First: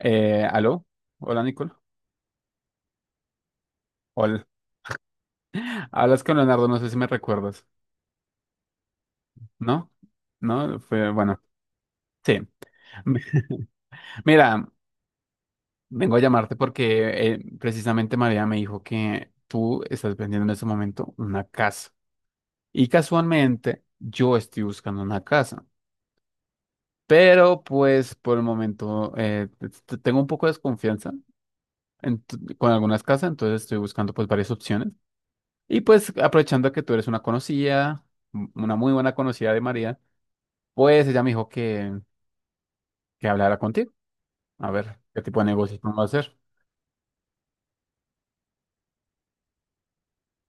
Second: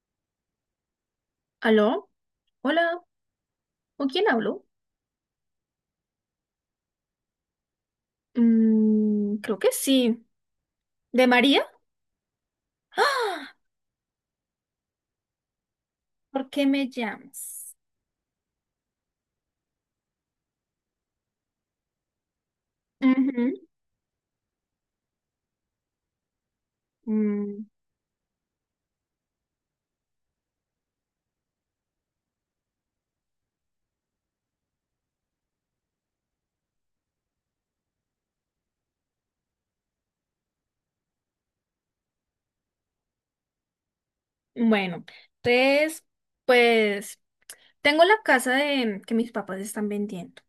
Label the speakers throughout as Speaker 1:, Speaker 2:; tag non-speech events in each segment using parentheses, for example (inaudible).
Speaker 1: ¿Aló? Hola, Nicole.
Speaker 2: ¿Aló? Hola, ¿con quién
Speaker 1: Hola.
Speaker 2: hablo?
Speaker 1: (laughs) Hablas con Leonardo, no sé si me recuerdas.
Speaker 2: Creo que
Speaker 1: ¿No?
Speaker 2: sí.
Speaker 1: ¿No? Fue,
Speaker 2: ¿De
Speaker 1: bueno,
Speaker 2: María?
Speaker 1: sí.
Speaker 2: ¡Ah!
Speaker 1: (laughs) Mira, vengo a
Speaker 2: ¿Por
Speaker 1: llamarte
Speaker 2: qué me
Speaker 1: porque
Speaker 2: llamas?
Speaker 1: precisamente María me dijo que tú estás vendiendo en este momento una casa. Y
Speaker 2: Ujú.
Speaker 1: casualmente yo estoy buscando una casa. Pero
Speaker 2: Mm,
Speaker 1: pues por el momento tengo un poco de desconfianza con algunas casas, entonces estoy buscando pues varias opciones. Y pues aprovechando que tú eres una conocida, una muy buena conocida de María, pues ella me dijo que hablara contigo. A ver,
Speaker 2: bueno,
Speaker 1: ¿qué tipo de negocios vamos a
Speaker 2: entonces,
Speaker 1: hacer?
Speaker 2: pues, tengo la casa de, que mis papás están vendiendo,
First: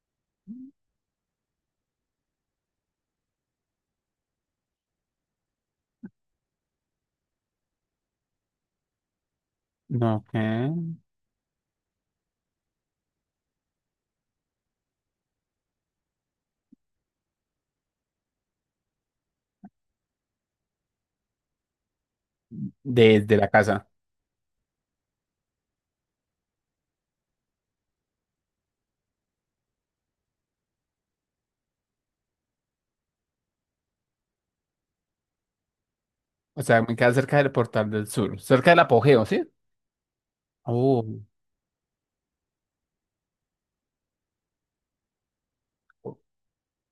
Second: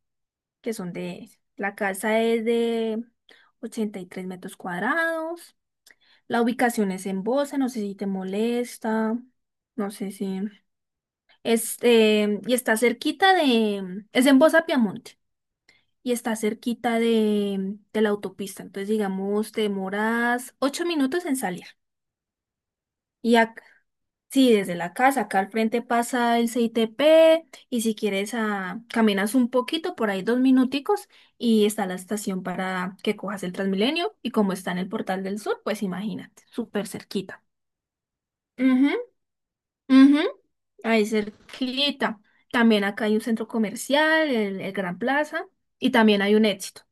Speaker 2: que son de, la casa es de 83 metros cuadrados. La ubicación es en Bosa, no sé si te molesta, no sé
Speaker 1: No,
Speaker 2: si,
Speaker 1: que
Speaker 2: este, y está cerquita de, es en Bosa, Piamonte. Y está cerquita de la autopista. Entonces, digamos, te demoras ocho minutos en salir. Y
Speaker 1: desde la
Speaker 2: ac-
Speaker 1: casa.
Speaker 2: sí, desde la casa, acá al frente pasa el CITP, y si quieres caminas un poquito, por ahí dos minuticos, y está la estación para que cojas el Transmilenio, y como está en el Portal del Sur, pues imagínate,
Speaker 1: O sea,
Speaker 2: súper
Speaker 1: me queda cerca
Speaker 2: cerquita.
Speaker 1: del Portal del Sur, cerca del
Speaker 2: Ujú,
Speaker 1: apogeo, ¿sí?
Speaker 2: ujú, ahí
Speaker 1: Oh.
Speaker 2: cerquita. También acá hay un centro comercial, el Gran Plaza, y también hay un Éxito.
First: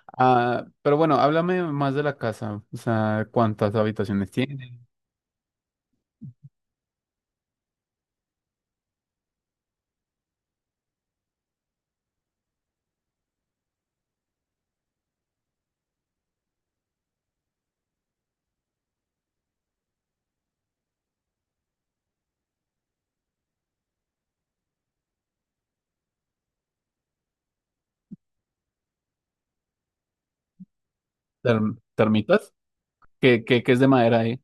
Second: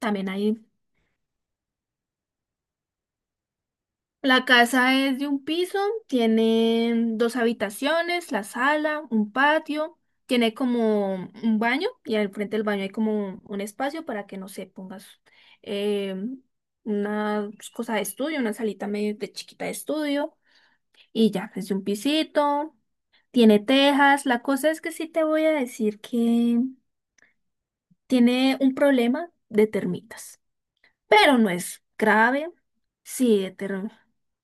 Speaker 2: También hay
Speaker 1: Ah, pero bueno, háblame más de la casa. O sea, ¿cuántas habitaciones
Speaker 2: La
Speaker 1: tiene?
Speaker 2: casa es de un piso, tiene dos habitaciones, la sala, un patio, tiene como un baño, y al frente del baño hay como un espacio para que, no sé, pongas eh, una cosa de estudio, una salita medio de chiquita de estudio, y ya, es de un pisito, tiene tejas. La cosa es que sí te voy a decir que tiene un problema de termitas, pero no es grave.
Speaker 1: ¿Termitas?
Speaker 2: Sí,
Speaker 1: ¿Qué,
Speaker 2: de
Speaker 1: qué, qué
Speaker 2: ter.
Speaker 1: es de madera ahí?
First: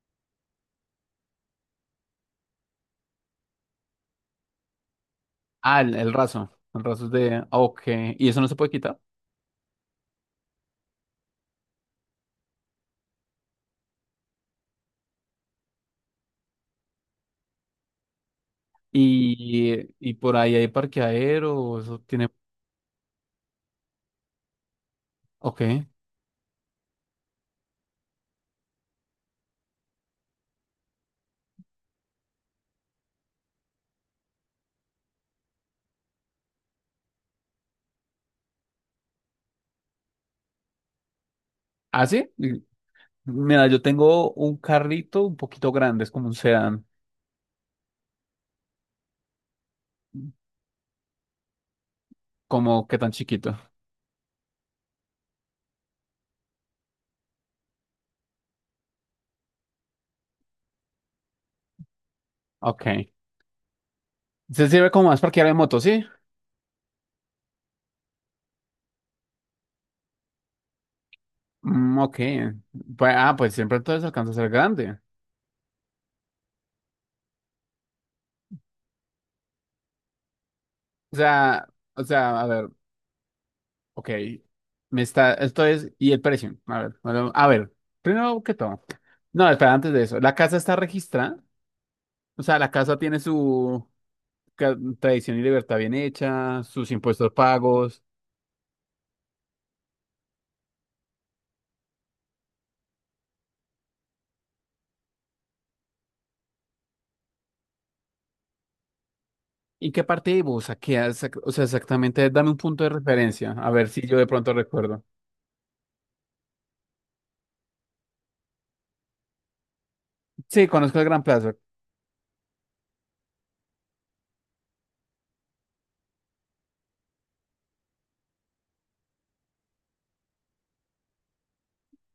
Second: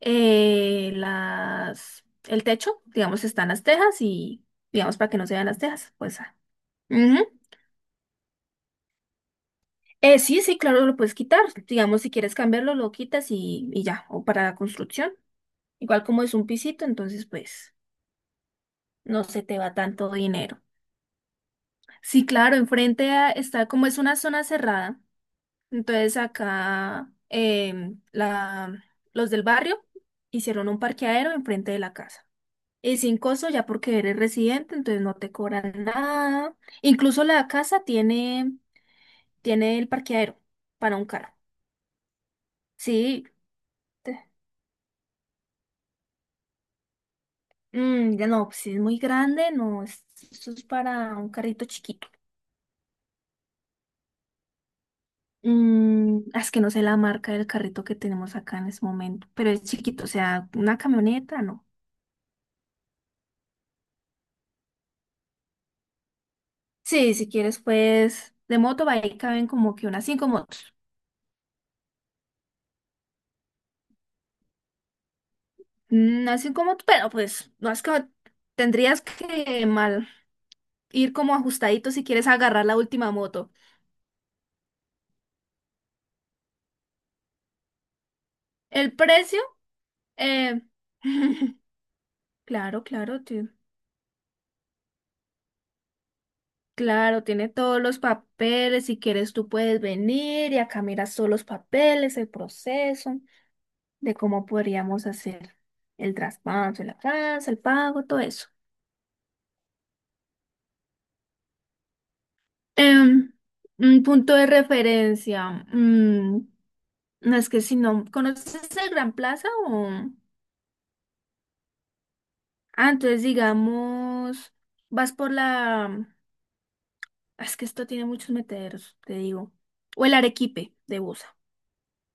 Speaker 2: El techo, digamos, están las tejas y, digamos, para que no se vean las
Speaker 1: Ah,
Speaker 2: tejas,
Speaker 1: el
Speaker 2: pues. Ah.
Speaker 1: raso. El raso es
Speaker 2: Ujú.
Speaker 1: de... ah, ok. ¿Y eso no se puede quitar?
Speaker 2: Sí, sí, claro, lo puedes quitar. Digamos, si quieres cambiarlo, lo quitas y ya, o para la construcción. Igual como es un pisito, entonces, pues, no se te va tanto
Speaker 1: Y por ahí
Speaker 2: dinero.
Speaker 1: hay parqueadero, eso
Speaker 2: Sí,
Speaker 1: tiene...
Speaker 2: claro, está, como es una zona cerrada,
Speaker 1: Ok.
Speaker 2: entonces acá los del barrio hicieron un parqueadero enfrente de la casa. Y sin costo ya porque eres residente, entonces no te cobran nada. Incluso la casa tiene, tiene el parqueadero para un carro.
Speaker 1: ¿Ah, sí? Y...
Speaker 2: Sí,
Speaker 1: Mira, yo
Speaker 2: te-
Speaker 1: tengo un carrito un poquito grande, es como un sedán,
Speaker 2: ya no, si es muy grande, no, eso es para un carrito chiquito.
Speaker 1: como que tan chiquito.
Speaker 2: Es que no sé la marca del carrito que tenemos acá en este momento, pero es chiquito, o sea, una camioneta, no.
Speaker 1: Ok. Se sirve como más parqueadero de moto, ¿sí?
Speaker 2: Sí, si quieres, pues, de moto, ahí caben como que unas cinco motos.
Speaker 1: Mm, ok. Pues, ah, pues siempre entonces alcanza a ser grande.
Speaker 2: Unas cinco motos, pero pues, no es que tendrías que mal. Ir
Speaker 1: O
Speaker 2: como
Speaker 1: sea,
Speaker 2: ajustadito
Speaker 1: o
Speaker 2: si quieres
Speaker 1: sea, a
Speaker 2: agarrar
Speaker 1: ver,
Speaker 2: la última moto.
Speaker 1: ok. Me está, esto es, y el precio. A ver, bueno, a ver, primero que todo.
Speaker 2: El precio,
Speaker 1: No, espera, antes de eso. La casa
Speaker 2: eh,
Speaker 1: está registrada.
Speaker 2: (laughs)
Speaker 1: O sea, la
Speaker 2: claro,
Speaker 1: casa tiene
Speaker 2: claro, tío.
Speaker 1: su, tradición y libertad bien hecha, sus
Speaker 2: Claro,
Speaker 1: impuestos
Speaker 2: tiene todos los
Speaker 1: pagos.
Speaker 2: papeles. Si quieres, tú puedes venir y acá miras todos los papeles, el proceso de cómo podríamos hacer el traspaso, el avance, el pago, todo eso.
Speaker 1: ¿Y qué parte de Busa? ¿Qué hace? O sea, exactamente, dame un punto de
Speaker 2: Em,
Speaker 1: referencia, a ver
Speaker 2: un
Speaker 1: si yo de
Speaker 2: punto de
Speaker 1: pronto recuerdo.
Speaker 2: referencia. mm, no, es que si no conoces el Gran Plaza o...
Speaker 1: Sí, conozco el Gran Plaza,
Speaker 2: Ah, entonces digamos, vas por la es que esto tiene muchos meteoros, te digo. O el Arequipe de Busa.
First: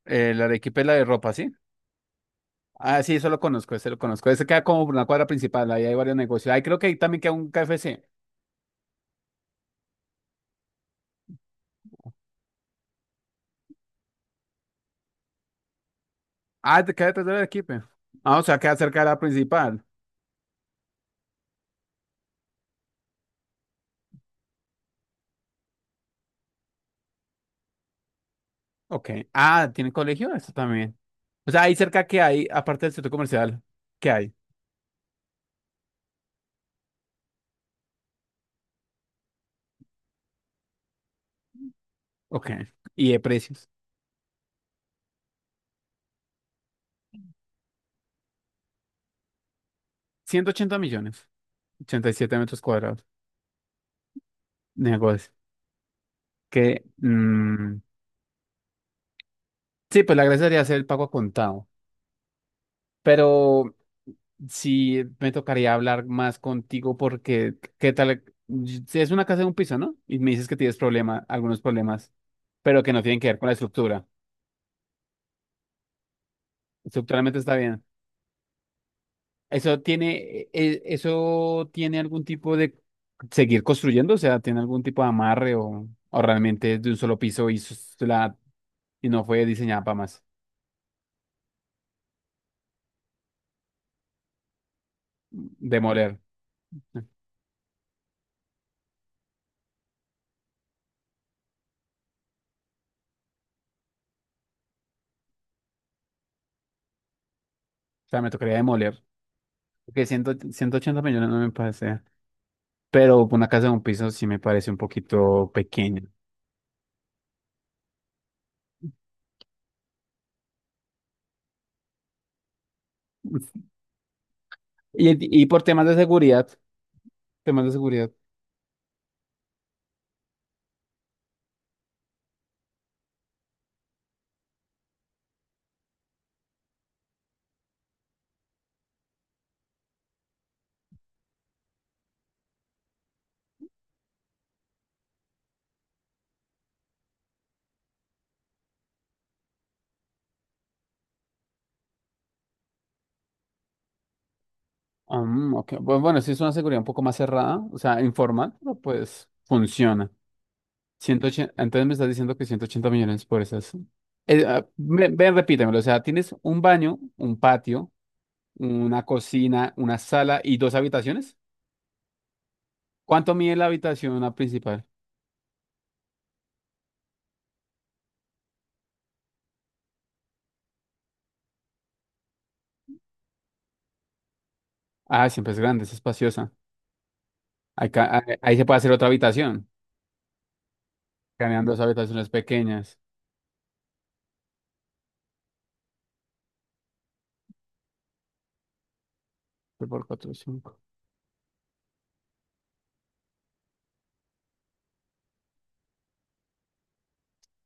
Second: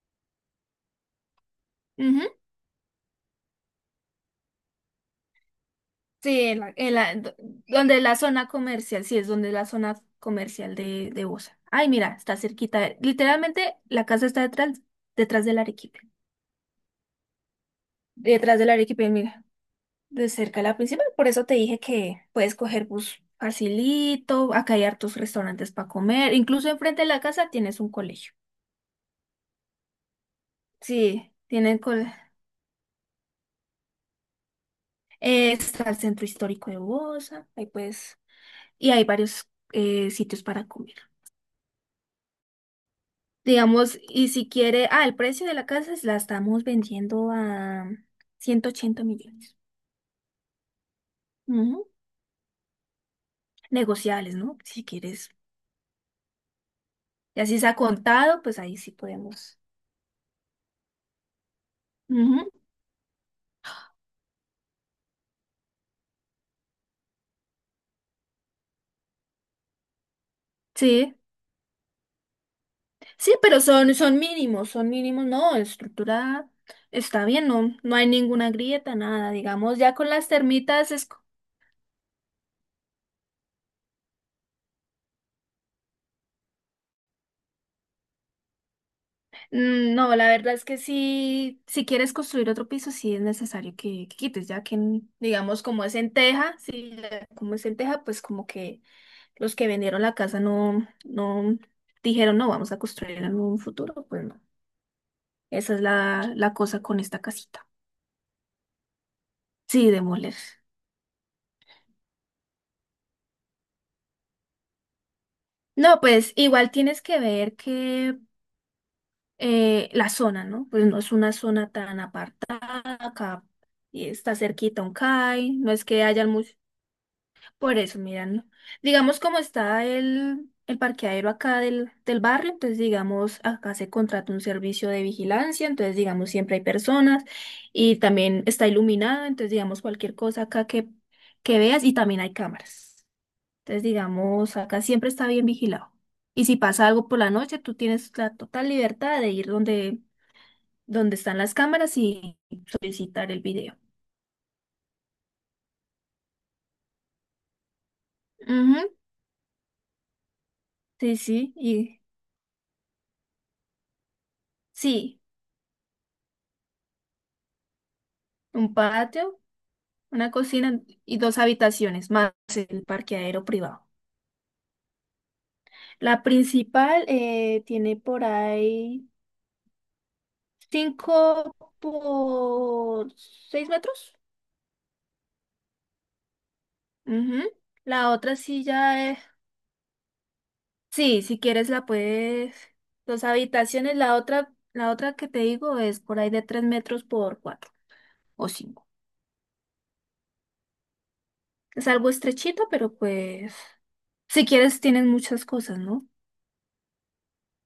Speaker 1: la Arequipa y la de ropa, ¿sí?
Speaker 2: Ujú.
Speaker 1: Ah, sí, eso lo conozco. Ese queda como por una cuadra principal, ahí hay varios
Speaker 2: Sí,
Speaker 1: negocios. Ahí creo que ahí también queda un
Speaker 2: donde
Speaker 1: KFC.
Speaker 2: la zona comercial, sí, es donde la zona comercial de Busa. Ay, mira, está cerquita. Literalmente la casa está detrás, detrás del Arequipe.
Speaker 1: Ah, te queda detrás de la Arequipa. Ah, o sea,
Speaker 2: Detrás del
Speaker 1: queda cerca de
Speaker 2: Arequipe,
Speaker 1: la
Speaker 2: mira,
Speaker 1: principal.
Speaker 2: de cerca la principal. Por eso te dije que puedes coger bus facilito, acá hay hartos restaurantes para comer. Incluso enfrente de la casa tienes un colegio.
Speaker 1: Ok. Ah, ¿tiene colegio? Eso también.
Speaker 2: Sí,
Speaker 1: O sea, ahí
Speaker 2: tienen
Speaker 1: cerca
Speaker 2: col
Speaker 1: que hay, aparte del centro comercial, ¿qué hay?
Speaker 2: está el centro histórico de Busa, ahí puedes, y hay varios sitios para comer.
Speaker 1: Ok. ¿Y de precios?
Speaker 2: Digamos, y si quiere, ah, el precio de la casa la estamos vendiendo a 180 millones.
Speaker 1: 180 millones.
Speaker 2: Ujú.
Speaker 1: 87 metros cuadrados.
Speaker 2: Negociables, ¿no? Si quieres.
Speaker 1: Negocio. Que,
Speaker 2: Y así se ha
Speaker 1: mm,
Speaker 2: contado, pues ahí sí podemos.
Speaker 1: sí, pues la gracia sería hacer el pago a contado.
Speaker 2: Ujú.
Speaker 1: Pero sí me tocaría hablar más contigo porque, ¿qué tal? Si es una casa de un piso, ¿no? Y me dices que tienes
Speaker 2: Sí,
Speaker 1: problemas, algunos problemas, pero que no tienen que
Speaker 2: sí,
Speaker 1: ver con la
Speaker 2: pero son,
Speaker 1: estructura.
Speaker 2: mínimos, son mínimos, no, estructura está
Speaker 1: Estructuralmente
Speaker 2: bien,
Speaker 1: está
Speaker 2: no,
Speaker 1: bien.
Speaker 2: no hay ninguna grieta, nada, digamos,
Speaker 1: ¿Eso
Speaker 2: ya con
Speaker 1: tiene,
Speaker 2: las
Speaker 1: e- e,
Speaker 2: termitas es.
Speaker 1: eso tiene algún tipo de seguir construyendo? O sea, ¿tiene algún tipo de amarre o realmente es de un solo piso y y no fue diseñada para
Speaker 2: No,
Speaker 1: más
Speaker 2: la verdad es que sí, si quieres construir otro piso, sí es necesario que, quites, ya que, digamos, como es en
Speaker 1: demoler?
Speaker 2: teja, sí,
Speaker 1: O
Speaker 2: ya como es en teja, pues como que los que vendieron la casa no, no dijeron, no, vamos a construir en un futuro, pues no. Esa es la, la cosa con esta casita.
Speaker 1: sea, me tocaría demoler.
Speaker 2: Sí,
Speaker 1: Porque
Speaker 2: demoler.
Speaker 1: 180 millones no me parece. Pero una casa de un piso sí me parece un poquito
Speaker 2: No,
Speaker 1: pequeña.
Speaker 2: pues igual tienes que ver que la zona, ¿no? Pues no es una zona tan apartada, acá, y está cerquita un
Speaker 1: Y
Speaker 2: CAI,
Speaker 1: por
Speaker 2: no es
Speaker 1: temas de
Speaker 2: que haya
Speaker 1: seguridad,
Speaker 2: mucho.
Speaker 1: temas de
Speaker 2: Por eso,
Speaker 1: seguridad.
Speaker 2: mira, ¿no? Digamos como está el parqueadero acá del barrio, entonces digamos, acá se contrata un servicio de vigilancia, entonces digamos, siempre hay personas, y también está iluminado, entonces digamos, cualquier cosa acá que veas, y también hay cámaras. Entonces digamos, acá siempre está bien vigilado. Y si pasa algo por la noche, tú tienes la total libertad de ir donde, donde están las cámaras y solicitar el video.
Speaker 1: Ah, mm, ok. Bueno, sí es una seguridad un poco más cerrada, o sea, informal, pero
Speaker 2: Ujú,
Speaker 1: pues funciona.
Speaker 2: sí,
Speaker 1: 180
Speaker 2: sí,
Speaker 1: entonces me
Speaker 2: y
Speaker 1: estás diciendo que 180 millones por esas. Ah,
Speaker 2: sí,
Speaker 1: ven, repítemelo. O sea, tienes un baño, un patio,
Speaker 2: un
Speaker 1: una
Speaker 2: patio.
Speaker 1: cocina, una
Speaker 2: Una
Speaker 1: sala y dos
Speaker 2: cocina y
Speaker 1: habitaciones.
Speaker 2: dos habitaciones, más el
Speaker 1: ¿Cuánto
Speaker 2: parqueadero
Speaker 1: mide la
Speaker 2: privado.
Speaker 1: habitación la principal?
Speaker 2: La principal tiene por ahí 5 por 6 metros.
Speaker 1: Ah, siempre es grande, es espaciosa.
Speaker 2: Ujú.
Speaker 1: Acá,
Speaker 2: La otra
Speaker 1: ahí
Speaker 2: sí
Speaker 1: se puede hacer otra
Speaker 2: ya es.
Speaker 1: habitación,
Speaker 2: Sí, si quieres
Speaker 1: cambiando dos
Speaker 2: la
Speaker 1: habitaciones
Speaker 2: puedes.
Speaker 1: pequeñas.
Speaker 2: Dos habitaciones, la otra que te digo es por ahí de 3 metros por 4 o cinco.
Speaker 1: Por cuatro, cinco.
Speaker 2: Es algo estrechito, pero pues. Si quieres tienes muchas cosas, ¿no?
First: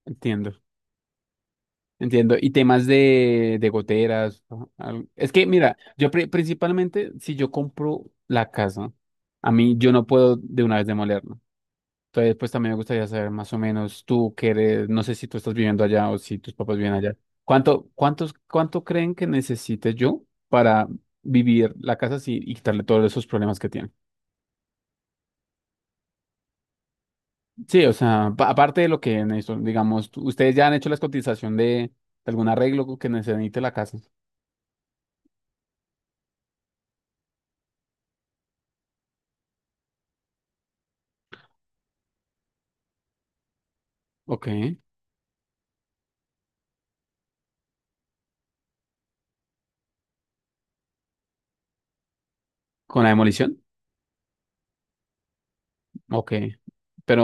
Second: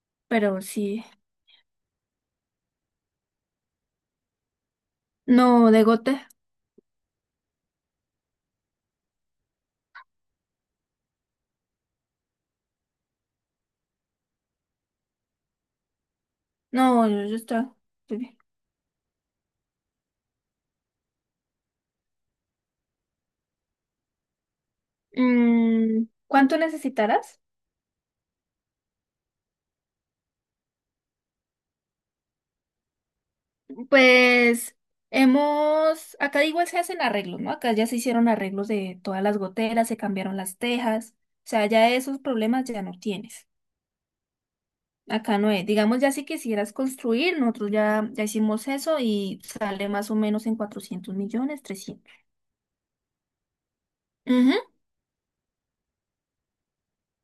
Speaker 1: Entiendo,
Speaker 2: Pero sí.
Speaker 1: entiendo. Y temas de goteras. ¿No? Es que,
Speaker 2: No,
Speaker 1: mira,
Speaker 2: de
Speaker 1: yo
Speaker 2: gote.
Speaker 1: principalmente, si yo compro la casa, a mí yo no puedo de una vez demolerla. Entonces, pues también me gustaría saber más o menos tú que eres, no sé si tú estás viviendo allá o si tus papás viven
Speaker 2: No,
Speaker 1: allá.
Speaker 2: yo está.
Speaker 1: ¿ cuánto creen que necesite yo para vivir la casa así y quitarle todos esos problemas que tiene?
Speaker 2: ¿Cuánto necesitarás?
Speaker 1: Sí, o sea, aparte de lo que en eso, digamos, ustedes ya han hecho la cotización de algún arreglo que necesite la casa.
Speaker 2: Pues hemos, acá igual se hacen arreglos, ¿no? Acá ya se hicieron arreglos de todas las goteras, se cambiaron las tejas, o sea, ya esos problemas ya no tienes.
Speaker 1: Ok.
Speaker 2: Acá no es, digamos ya si quisieras construir, nosotros ya, hicimos eso y sale más o menos en 400 millones, 300.
Speaker 1: ¿Con la demolición?
Speaker 2: Ujú,
Speaker 1: Ok.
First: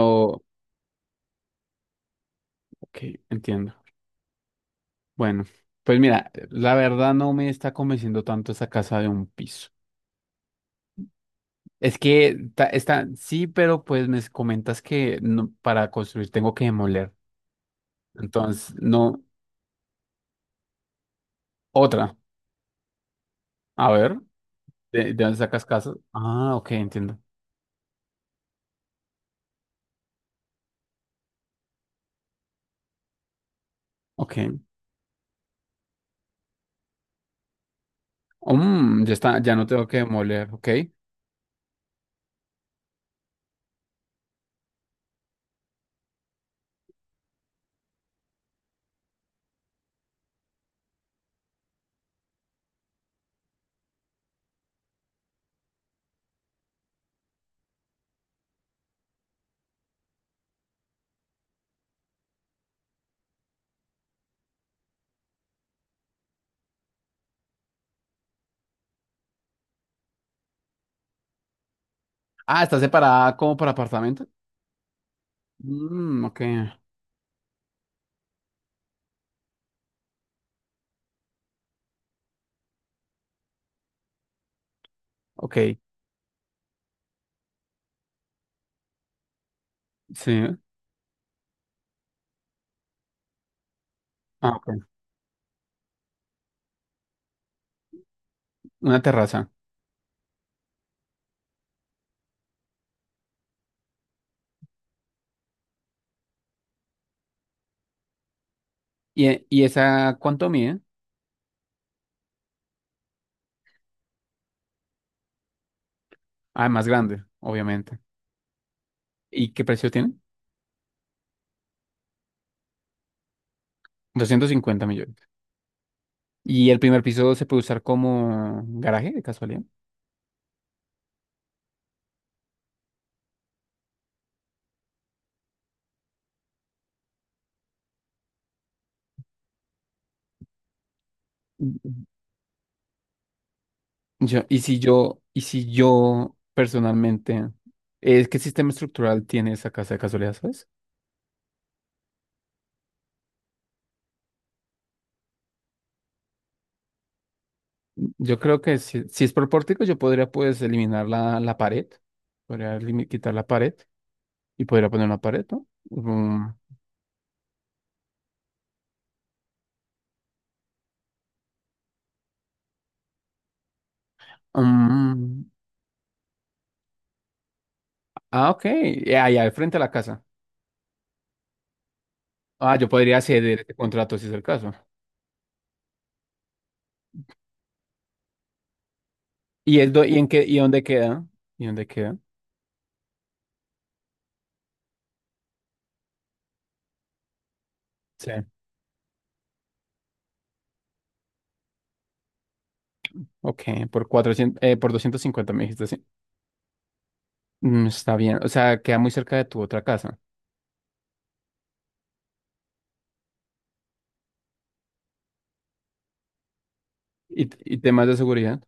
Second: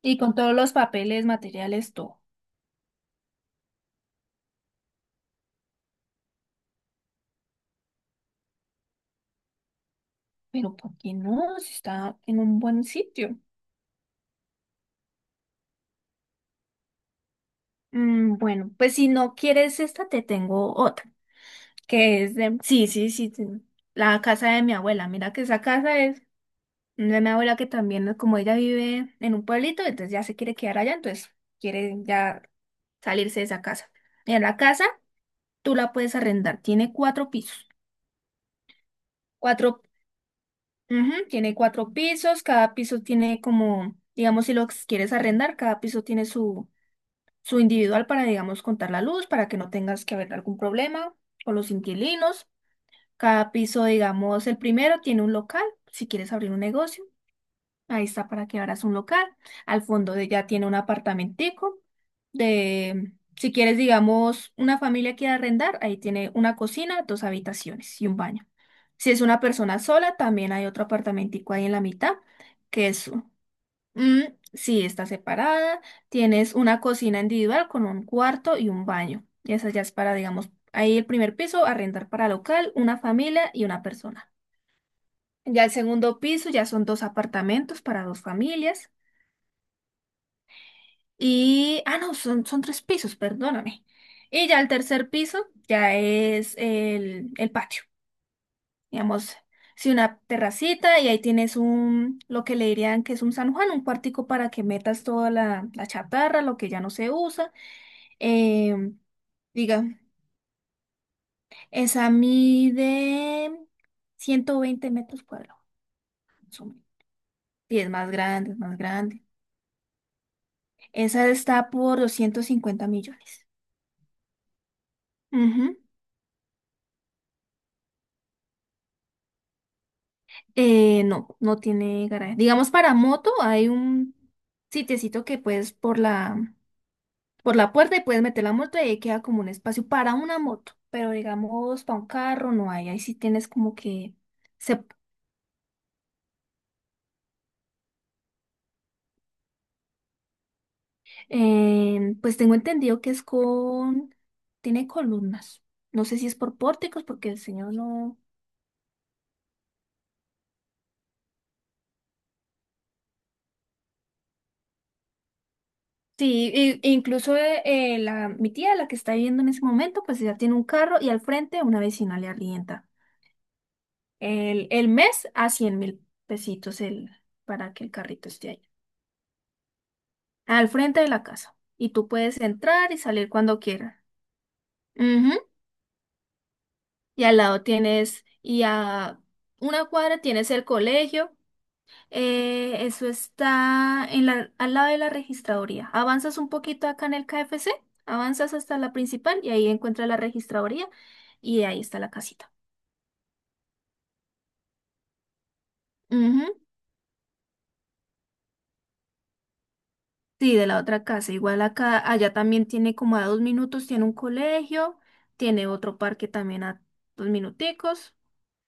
Speaker 2: y con todos los papeles, materiales, todo.
Speaker 1: ok, entiendo. Bueno, pues mira, la verdad no me está convenciendo tanto esa casa de un piso.
Speaker 2: Pero ¿por qué no? Si
Speaker 1: Es
Speaker 2: está
Speaker 1: que
Speaker 2: en un buen sitio.
Speaker 1: sí, pero pues me comentas que no- para construir tengo que demoler.
Speaker 2: Bueno,
Speaker 1: Entonces,
Speaker 2: pues si
Speaker 1: no,
Speaker 2: no quieres esta, te tengo otra.
Speaker 1: otra.
Speaker 2: Que es de, sí, sí, sí, sí,
Speaker 1: A ver,
Speaker 2: la casa de mi abuela.
Speaker 1: ¿ de
Speaker 2: Mira
Speaker 1: dónde
Speaker 2: que esa
Speaker 1: sacas casas?
Speaker 2: casa es
Speaker 1: Ah, ok, entiendo.
Speaker 2: de mi abuela, que también, como ella vive en un pueblito, entonces ya se quiere quedar allá, entonces quiere ya salirse de esa casa.
Speaker 1: Ok.
Speaker 2: Mira, la casa tú la puedes arrendar, tiene cuatro pisos,
Speaker 1: Mm, ya está, ya no
Speaker 2: cuatro,
Speaker 1: tengo que demoler, ok.
Speaker 2: ujú, tiene cuatro pisos, cada piso tiene como, digamos, si lo quieres arrendar, cada piso tiene su, su individual para, digamos, contar la luz, para que no tengas que haber algún problema con los inquilinos. Cada piso, digamos, el primero tiene un local, si quieres abrir un negocio, ahí está para que abras un local. Ya tiene un apartamentico de, si quieres, digamos, una familia quiere arrendar, ahí tiene una cocina, dos habitaciones y un baño. Si es una persona sola, también hay otro apartamentico ahí en la mitad,
Speaker 1: Ah, está
Speaker 2: que es
Speaker 1: separada como por
Speaker 2: Mm,
Speaker 1: apartamento.
Speaker 2: sí, está separada.
Speaker 1: Mm, ok,
Speaker 2: Tienes una cocina individual con un cuarto y un baño. Y esa ya es para, digamos, ahí el primer piso, arrendar para local, una familia y una persona.
Speaker 1: ok,
Speaker 2: Ya el segundo piso ya son dos apartamentos para dos familias.
Speaker 1: sí.
Speaker 2: Y, no, son, tres pisos, perdóname. Y
Speaker 1: Ah,
Speaker 2: ya el
Speaker 1: ok.
Speaker 2: tercer piso ya es el patio.
Speaker 1: Una
Speaker 2: Digamos,
Speaker 1: terraza.
Speaker 2: si una terracita, y ahí tienes un, lo que le dirían que es un San Juan, un cuartico para que metas toda la, la chatarra, lo que ya no se usa. Eh,
Speaker 1: ¿Y, y
Speaker 2: diga,
Speaker 1: esa cuánto mide?
Speaker 2: Esa mide 120 metros cuadrados, más o
Speaker 1: Ah,
Speaker 2: menos.
Speaker 1: más grande,
Speaker 2: Y es
Speaker 1: obviamente.
Speaker 2: más grande, es más grande.
Speaker 1: ¿Y qué precio tiene?
Speaker 2: Esa está por 250 millones.
Speaker 1: 250 millones.
Speaker 2: Ujú.
Speaker 1: ¿Y el primer piso se puede usar como garaje de casualidad?
Speaker 2: No, no tiene garaje. Digamos, para moto hay un sitiecito que puedes por la puerta y puedes meter la moto y ahí queda como un espacio para una moto. Pero digamos, para
Speaker 1: Mm.
Speaker 2: un carro no hay. Ahí sí tienes como que. Se
Speaker 1: Y si yo personalmente, ¿qué sistema estructural tiene esa casa de casualidad, sabes?
Speaker 2: Pues tengo entendido que es con. Tiene columnas. No sé si es por pórticos, porque el señor no.
Speaker 1: Yo creo que si es por pórtico, yo podría pues eliminar la pared. Podría quitar la pared y podría poner una pared, ¿no? Mm,
Speaker 2: Sí, incluso mi tía, la que está viviendo en ese momento, pues ella tiene un carro y al frente una vecina le arrienda. El mes
Speaker 1: mm.
Speaker 2: a 100 mil pesitos para que el carrito
Speaker 1: Ah,
Speaker 2: esté ahí.
Speaker 1: ok. Ya, ya, al frente a la casa.
Speaker 2: Al frente de la casa. Y tú puedes
Speaker 1: Ah, yo
Speaker 2: entrar y
Speaker 1: podría
Speaker 2: salir
Speaker 1: ceder
Speaker 2: cuando
Speaker 1: este
Speaker 2: quieras.
Speaker 1: contrato si es el caso.
Speaker 2: Ujú. Y al lado tienes, y a una
Speaker 1: ¿Y
Speaker 2: cuadra
Speaker 1: en qué,
Speaker 2: tienes
Speaker 1: y
Speaker 2: el
Speaker 1: dónde queda?
Speaker 2: colegio.
Speaker 1: ¿Y dónde queda?
Speaker 2: Eso está al lado de la registraduría. Avanzas un poquito acá en el KFC,
Speaker 1: Sí.
Speaker 2: avanzas hasta la principal y ahí encuentras la registraduría y ahí está la casita.
Speaker 1: Ok, por 400 por 250 me dijiste, sí.
Speaker 2: Ujú.
Speaker 1: Mm, está bien. O sea, queda muy cerca de tu otra casa.
Speaker 2: Sí, de la otra casa. Igual acá, allá también tiene como a dos minutos, tiene un colegio, tiene otro parque también a dos
Speaker 1: ¿Y, y temas
Speaker 2: minuticos.
Speaker 1: de seguridad?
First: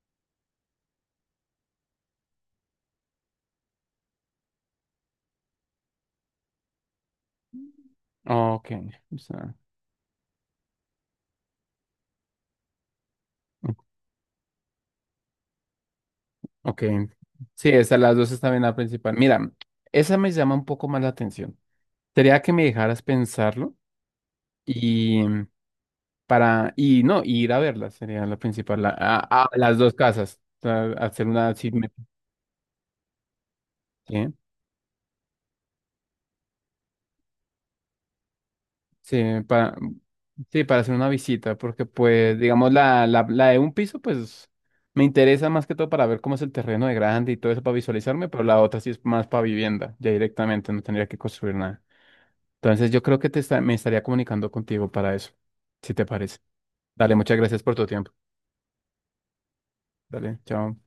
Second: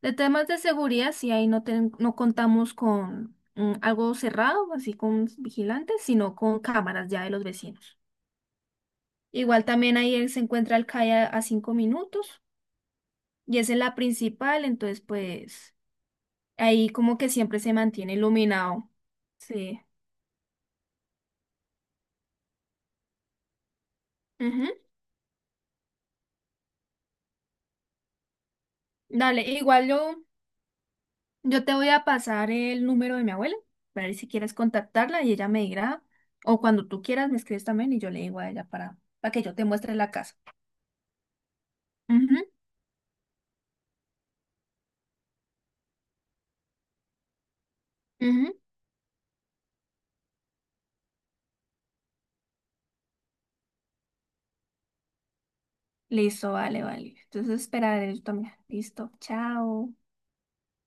Speaker 2: De temas de seguridad, sí, ahí no, no contamos con algo cerrado, así con vigilantes, sino con cámaras ya de los vecinos.
Speaker 1: Ok. O sea.
Speaker 2: Igual también ahí se encuentra el CAI a, I a cinco minutos, y esa es la principal, entonces pues
Speaker 1: Ok.
Speaker 2: ahí como que siempre
Speaker 1: Sí,
Speaker 2: se
Speaker 1: esas
Speaker 2: mantiene
Speaker 1: las dos están en la
Speaker 2: iluminado.
Speaker 1: principal. Mira,
Speaker 2: Sí.
Speaker 1: esa me llama un poco más la atención. Sería que me dejaras pensarlo
Speaker 2: Ujú.
Speaker 1: y para, y no, y ir a verlas sería la principal,
Speaker 2: Dale,
Speaker 1: a las
Speaker 2: igual
Speaker 1: dos
Speaker 2: yo,
Speaker 1: casas. O hacer una, sí,
Speaker 2: te voy a pasar el número de mi abuela para ver si
Speaker 1: sí,
Speaker 2: quieres contactarla y ella me dirá, o cuando tú quieras me escribes también y yo le digo a ella
Speaker 1: sí,
Speaker 2: para que yo te
Speaker 1: para,
Speaker 2: muestre la casa.
Speaker 1: sí, para hacer una visita, porque pues,
Speaker 2: Ujú,
Speaker 1: digamos, la de un piso, pues, me interesa más que todo para ver cómo es el terreno de grande y todo eso para visualizarme, pero
Speaker 2: ujú.
Speaker 1: la otra sí es más para vivienda, ya directamente, no tendría que construir nada. Entonces yo creo que me estaría comunicando contigo para eso, si te parece.
Speaker 2: Listo, vale,
Speaker 1: Dale,
Speaker 2: vale.
Speaker 1: muchas gracias
Speaker 2: Entonces
Speaker 1: por tu tiempo.
Speaker 2: esperaré yo también. Listo, chao.
Speaker 1: Dale, chao.